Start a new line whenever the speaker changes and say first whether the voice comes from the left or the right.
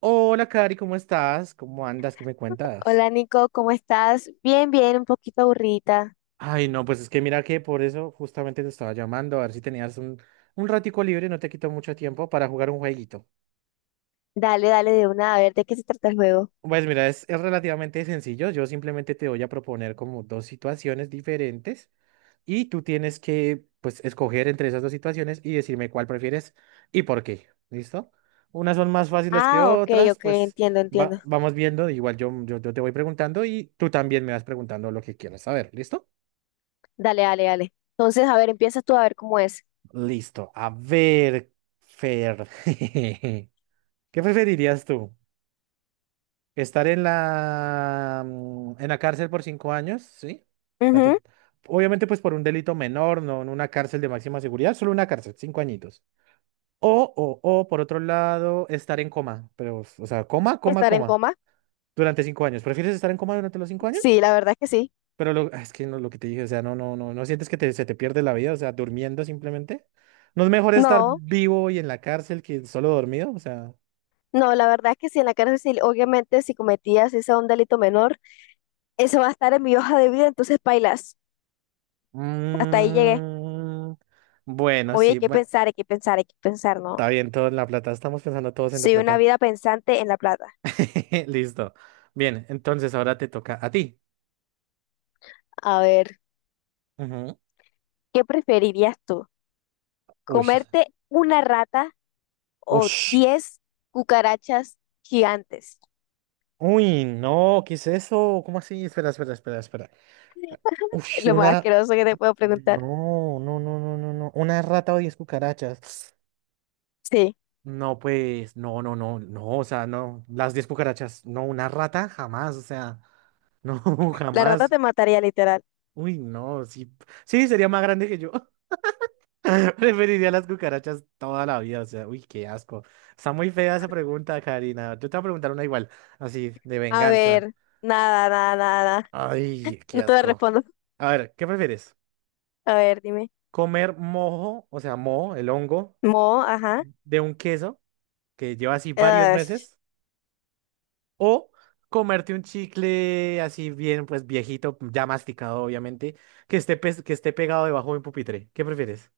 right: Hola, Cari, ¿cómo estás? ¿Cómo andas? ¿Qué me cuentas?
left: Hola Nico, ¿cómo estás? Bien, bien, un poquito aburrida.
right: Ay, no, pues es que mira que por eso justamente te estaba llamando, a ver si tenías un ratico libre, no te quito mucho tiempo para jugar un jueguito.
left: Dale, dale de una, a ver, ¿de qué se trata el juego?
right: Pues mira, es relativamente sencillo, yo simplemente te voy a proponer como dos situaciones diferentes y tú tienes que, pues, escoger entre esas dos situaciones y decirme cuál prefieres y por qué, ¿listo? Unas son más fáciles que
left: Ah, ok,
right: otras,
left: ok,
right: pues
left: entiendo, entiendo.
right: vamos viendo, igual yo te voy preguntando y tú también me vas preguntando lo que quieras saber, ¿listo?
left: Dale, dale, dale. Entonces, a ver, empiezas tú a ver cómo es.
right: Listo. A ver, Fer. ¿Qué preferirías tú? ¿Estar en la cárcel por 5 años? ¿Sí? A
left: Ujú.
right: tu- Obviamente, pues por un delito menor, no en una cárcel de máxima seguridad, solo una cárcel, 5 añitos. O por otro lado, estar en coma, pero, o sea, coma, coma,
left: ¿Estar en
right: coma,
left: coma?
right: durante 5 años. ¿Prefieres estar en coma durante los 5 años?
left: Sí, la verdad es que sí.
right: Pero es que no, lo que te dije, o sea, no, no, no, no sientes que se te pierde la vida, o sea, durmiendo simplemente. ¿No es mejor estar
left: No,
right: vivo y en la cárcel que solo dormido? O sea.
left: no, la verdad es que sí, en la cárcel, sí, obviamente, si cometías ese un delito menor, eso va a estar en mi hoja de vida, entonces bailas. Hasta ahí llegué.
right: Mm, bueno,
left: Oye, hay
right: sí,
left: que
right: bueno.
left: pensar, hay que pensar, hay que pensar, ¿no?
right: Está bien, todo en la plata, estamos pensando todos en la
left: Soy una
right: plata.
left: vida pensante en la plata.
right: Listo. Bien, entonces ahora te toca a ti.
left: A ver,
right: Ujú.
left: ¿qué preferirías tú?
right: Uy,
left: Comerte una rata o
right: uy,
left: 10 cucarachas gigantes.
right: uy, no, ¿qué es eso? ¿Cómo así? Espera, espera, espera, espera. Uy,
left: Lo más
right: una...
left: asqueroso que te puedo preguntar.
right: no, no, no, no, no, no. Una rata o 10 cucarachas.
left: Sí,
right: No, pues, no, no, no, no, o sea, no, las 10 cucarachas, no, una rata, jamás, o sea, no,
left: la rata
right: jamás.
left: te mataría literal.
right: Uy, no, sí, sí, sería más grande que yo. Preferiría las cucarachas toda la vida, o sea, uy, qué asco. Está muy fea esa pregunta, Karina. Yo te voy a preguntar una igual, así, de
left: A
right: venganza.
left: ver, nada, nada, nada.
right: Ay, qué
left: No te lo
right: asco.
left: respondo.
right: A ver, ¿qué prefieres?
left: A ver, dime.
right: ¿Comer mojo, o sea, moho, el hongo,
left: Mo, ajá.
right: de un queso que lleva así varios
left: Ugh,
right: meses? O comerte un chicle así bien, pues viejito, ya masticado, obviamente, que esté pegado debajo de un pupitre. ¿Qué prefieres?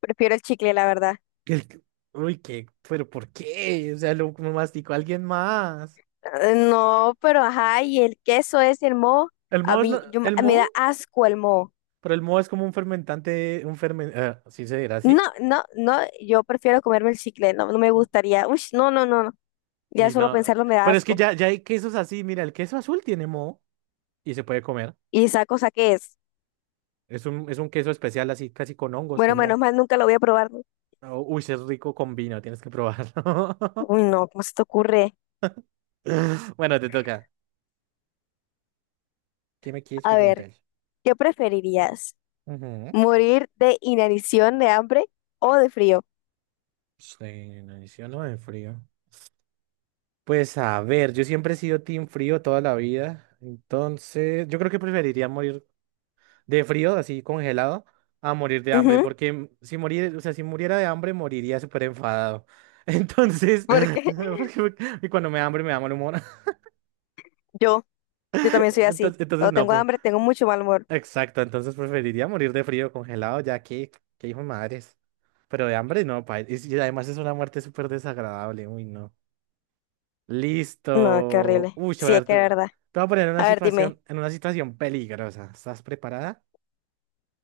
left: prefiero el chicle, la verdad.
right: el- Uy, qué, pero ¿por qué? O sea, lo masticó alguien más.
left: No, pero ajá, y el queso es el mo.
right: El
left: A
right: moho es
left: mí
right: no- el
left: me da
right: moho,
left: asco el mo.
right: pero el moho es como un fermentante, sí se dirá
left: No,
right: así.
left: no, no, yo prefiero comerme el chicle, no, no me gustaría. Uy, no, no, no, no. Ya
right: Y
left: solo
right: no,
left: pensarlo me da
right: pero es que
left: asco.
right: ya hay quesos así, mira, el queso azul tiene moho y se puede comer.
left: ¿Y esa cosa qué es?
right: Es un queso especial así, casi con hongos,
left: Bueno,
right: con
left: menos
right: moho.
left: mal nunca lo voy a probar, ¿no?
right: Oh, uy, sí es rico con vino, tienes que probarlo.
left: Uy, no, ¿cómo se te ocurre?
right: Bueno, te toca. ¿Qué me quieres
left: A ver,
right: preguntar?
left: ¿qué preferirías?
right: Ujú.
left: ¿Morir de inanición de hambre o de frío?
right: Sí, no, no de frío. Pues a ver, yo siempre he sido team frío toda la vida, entonces yo creo que preferiría morir de frío, así congelado, a morir de hambre,
left: Ujú.
right: porque si morir, o sea, si muriera de hambre moriría súper enfadado. Entonces,
left: Porque
right: porque me- y cuando me da hambre me da mal humor.
left: yo, yo también soy así.
right: Entonces
left: Cuando
right: no,
left: tengo
right: pues,
left: hambre, tengo mucho mal humor.
right: exacto, entonces preferiría morir de frío congelado, ya que hijo de madres. Pero de hambre no, pa. Y además es una muerte súper desagradable, uy, no.
left: No, qué
right: Listo.
left: horrible.
right: Uy, a
left: Sí, es
right: ver,
left: que
right: te,
left: es
right: te
left: verdad.
right: voy a poner
left: A ver, dime.
right: en una situación peligrosa. ¿Estás preparada?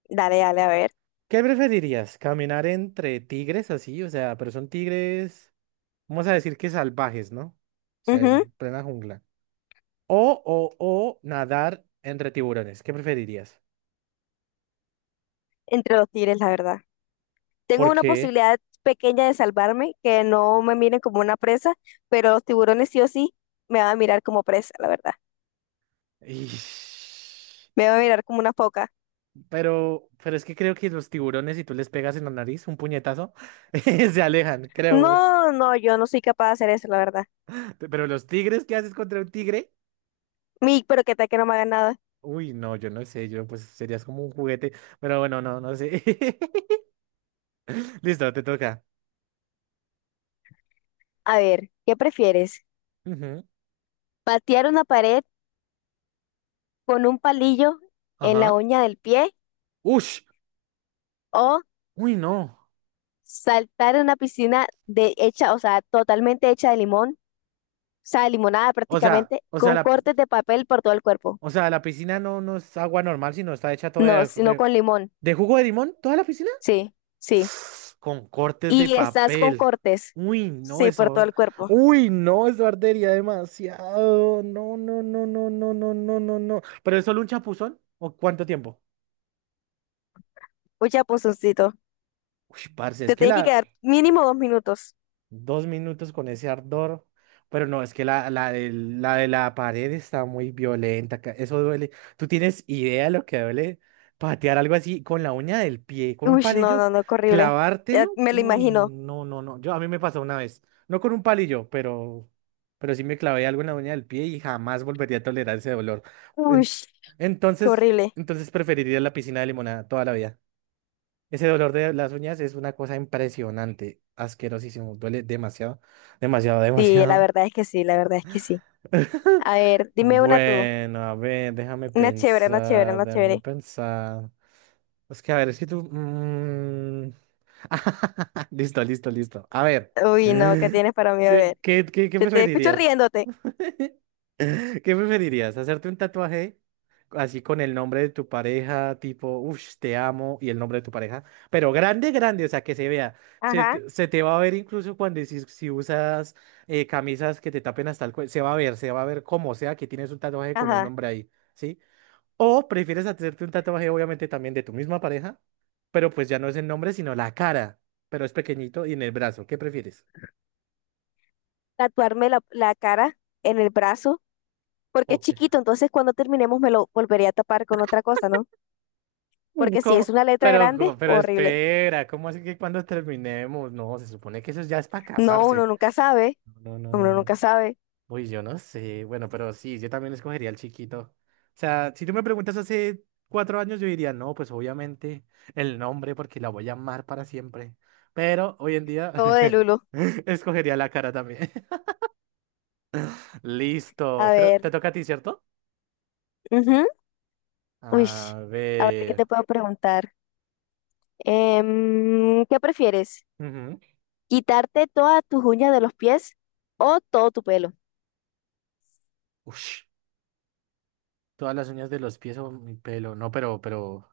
left: Dale, dale, a ver.
right: ¿Qué preferirías? ¿Caminar entre tigres así? O sea, pero son tigres, vamos a decir que salvajes, ¿no? O sea,
left: Ujú.
right: en plena jungla. O, o, o nadar entre tiburones. ¿Qué preferirías?
left: Entre los tigres, la verdad. Tengo
right: ¿Por
left: una
right: qué?
left: posibilidad pequeña de salvarme, que no me miren como una presa, pero los tiburones sí o sí me van a mirar como presa, la verdad.
right: Ish.
left: Me van a mirar como una foca.
right: Pero es que creo que los tiburones, si tú les pegas en la nariz un puñetazo, se alejan, creo.
left: No, no, yo no soy capaz de hacer eso, la verdad.
right: Pero los tigres, ¿qué haces contra un tigre?
left: Mi, pero que tal que no me haga nada.
right: Uy, no, yo no sé, yo pues serías como un juguete. Pero bueno, no, no sé. Listo, te toca.
left: A ver, ¿qué prefieres?
right: Ujú,
left: ¿Patear una pared con un palillo en la
right: ajá.
left: uña del pie
right: Ush,
left: o
right: uy, no.
left: saltar en una piscina de hecha, o sea, totalmente hecha de limón, o sea, limonada
right: O sea,
left: prácticamente,
right: o sea,
left: con
right: la,
left: cortes de papel por todo el cuerpo?
right: o sea, la piscina no, no es agua normal, sino está hecha toda
left: No,
right: de,
left: sino
right: de,
left: con limón.
right: de jugo de limón, toda la piscina.
left: Sí, sí.
right: Con cortes de
left: Y estás con
right: papel.
left: cortes.
right: Uy, no,
left: Sí, por todo
right: eso.
left: el cuerpo.
right: Uy, no, eso ardería demasiado. No, no, no, no, no, no, no, no, no. ¿Pero es solo un chapuzón? ¿O cuánto tiempo?
left: Mucha punzoncito.
right: Uy, parce, es
left: Te
right: que
left: tiene que
right: la.
left: quedar mínimo 2 minutos.
right: 2 minutos con ese ardor. Pero no, es que la de la pared está muy violenta. Eso duele. ¿Tú tienes idea de lo que duele patear algo así con la uña del pie, con un
left: Uy, no,
right: palillo,
left: no, no, qué horrible.
right: clavártelo?
left: Ya me lo
right: Uy,
left: imagino.
right: no, no, no. Yo, a mí me pasó una vez. No con un palillo, pero sí me clavé algo en la uña del pie y jamás volvería a tolerar ese dolor.
left: Uy,
right: En-
left: qué
right: entonces,
left: horrible.
right: entonces preferiría la piscina de limonada toda la vida. Ese dolor de las uñas es una cosa impresionante, asquerosísimo, duele demasiado, demasiado,
left: Sí, la
right: demasiado.
left: verdad es que sí, la verdad es que sí. A ver, dime una tú.
right: Bueno, a ver, déjame
left: Una chévere, una chévere,
right: pensar,
left: una
right: déjame
left: chévere.
right: pensar. Es que, a ver, es que tú. Listo, listo, listo. A ver,
left: Uy, no, ¿qué tienes para mí? A
right: ¿qué,
left: ver.
right: qué, qué, qué
left: Te escucho
right: preferirías?
left: riéndote.
right: ¿Qué preferirías? ¿Hacerte un tatuaje así con el nombre de tu pareja, tipo, uff, te amo, y el nombre de tu pareja? Pero grande, grande, o sea, que se vea. Se,
left: Ajá,
right: te se te va a ver incluso cuando si usas camisas que te tapen hasta el cuello. Se va a ver, se va a ver como sea que tienes un tatuaje con un
left: ajá.
right: nombre ahí, ¿sí? O prefieres hacerte un tatuaje, obviamente, también de tu misma pareja, pero pues ya no es el nombre, sino la cara, pero es pequeñito y en el brazo. ¿Qué prefieres?
left: Tatuarme la cara en el brazo, porque es
right: Ok.
left: chiquito, entonces cuando terminemos me lo volvería a tapar con otra cosa, ¿no? Porque si
right: ¿Cómo?
left: es una letra
right: Pero,
left: grande,
right: pero
left: horrible.
right: espera, ¿cómo así que cuando terminemos? No, se supone que eso ya es para
left: No, uno
right: casarse.
left: nunca sabe,
right: No, no, no,
left: uno
right: no.
left: nunca sabe.
right: Uy, yo no sé. Bueno, pero sí, yo también escogería al chiquito. O sea, si tú me preguntas hace 4 años, yo diría, no, pues obviamente el nombre, porque la voy a amar para siempre. Pero hoy en día
left: Todo de Lulo.
right: escogería la cara también.
left: A
right: Listo. Creo, te
left: ver,
right: toca a ti, ¿cierto?
left: ujú. Uy,
right: A
left: a ver qué te
right: ver.
left: puedo preguntar. Em, ¿qué prefieres?
right: Ujú.
left: ¿Quitarte todas tus uñas de los pies o todo tu pelo?
right: Ush, todas las uñas de los pies o mi pelo. No, pero, pero.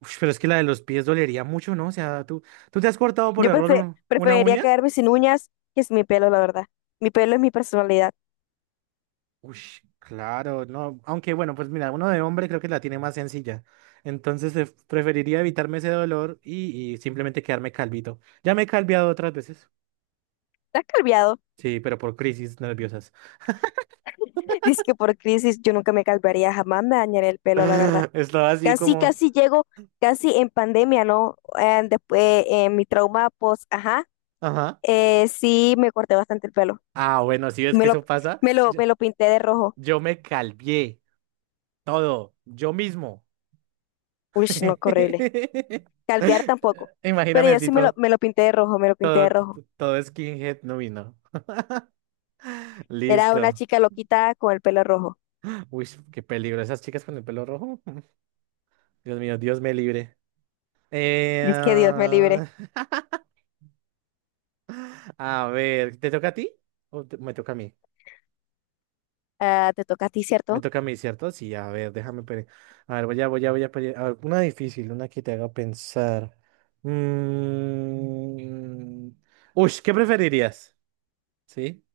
right: Ush, pero es que la de los pies dolería mucho, ¿no? O sea, ¿tú te has cortado por
left: Yo
right: error una
left: preferiría
right: uña?
left: quedarme sin uñas que sin mi pelo, la verdad. Mi pelo es mi personalidad.
right: Ush, claro, no. Aunque bueno, pues mira, uno de hombre creo que la tiene más sencilla. Entonces preferiría evitarme ese dolor y simplemente quedarme calvito. Ya me he calviado otras veces.
left: ¿Estás calviado?
right: Sí, pero por crisis nerviosas.
left: Dice que por crisis yo nunca me calvaría, jamás me dañaré el pelo, la verdad.
right: Estaba así
left: Casi,
right: como...
left: casi llego, casi en pandemia, ¿no? Después, mi trauma, pues, ajá,
right: Ajá.
left: sí me corté bastante el pelo.
right: Ah, bueno, si
left: Y
right: ves que eso pasa, yo,
left: me lo pinté de rojo.
right: yo me calvié todo, yo mismo.
left: Uy, no, qué horrible. Calvear tampoco. Pero
right: Imagíname
left: yo
right: así
left: sí
right: todo.
left: me lo pinté de rojo, me lo pinté de rojo.
right: Todo skinhead no vino.
left: Era una
right: Listo.
left: chica loquita con el pelo rojo.
right: Uy, qué peligro. Esas chicas con el pelo rojo. Dios mío, Dios me libre. Eh,
left: Es que Dios me libre.
right: ah, a ver, ¿te toca a ti? ¿O me toca a mí?
left: Ah, te toca a ti,
right: Me
left: ¿cierto?
right: toca a mí, ¿cierto? Sí, a ver, déjame. A ver, voy a. A ver, una difícil, una que te haga pensar. Mm, Uy, ¿qué preferirías? ¿Sí?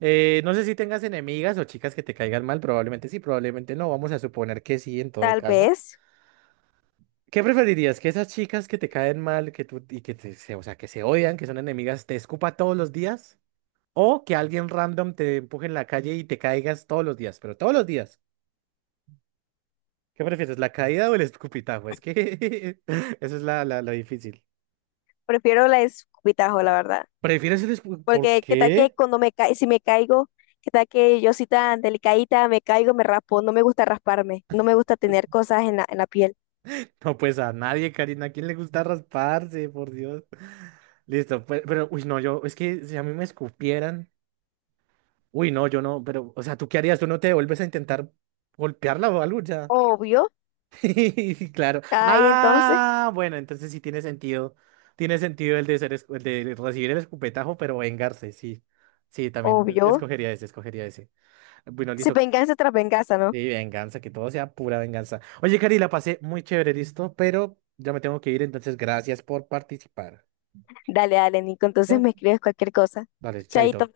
right: No sé si tengas enemigas o chicas que te caigan mal. Probablemente sí, probablemente no. Vamos a suponer que sí, en todo
left: Tal
right: caso.
left: vez.
right: ¿Qué preferirías? ¿Que esas chicas que te caen mal, que tú y que te, se, o sea, que se odian, que son enemigas, te escupa todos los días? ¿O que alguien random te empuje en la calle y te caigas todos los días? Pero todos los días. ¿Qué prefieres, la caída o el escupitajo? Es que eso es la difícil.
left: Prefiero la escupitajo, la verdad.
right: ¿Prefieres el escupitajo? ¿Por
left: Porque qué tal que
right: qué?
left: cuando me ca si me caigo, qué tal que yo soy tan delicadita, me caigo, me raspo. No me gusta rasparme. No me gusta tener cosas en en la piel.
right: No, pues a nadie, Karina. ¿A quién le gusta rasparse? Por Dios. Listo, pero, uy, no, yo, es que si a mí me escupieran, uy, no, yo no, pero, o sea, ¿tú qué harías? ¿Tú no te vuelves a intentar golpearla o algo? Ya.
left: Obvio.
right: Claro.
left: Ahí entonces,
right: Ah, bueno, entonces sí tiene sentido. Tiene sentido el de recibir el escupetajo, pero vengarse, sí. Sí, también.
left: obvio.
right: Escogería ese, escogería ese. Bueno,
left: Si
right: listo.
left: venganza tras venganza, ¿no?
right: Sí, venganza, que todo sea pura venganza. Oye, Cari, la pasé muy chévere, listo, pero ya me tengo que ir, entonces gracias por participar.
left: Dale, dale, Nico. Entonces
right: ¿Va?
left: me escribes cualquier cosa.
right: Vale, chaito.
left: Chaito.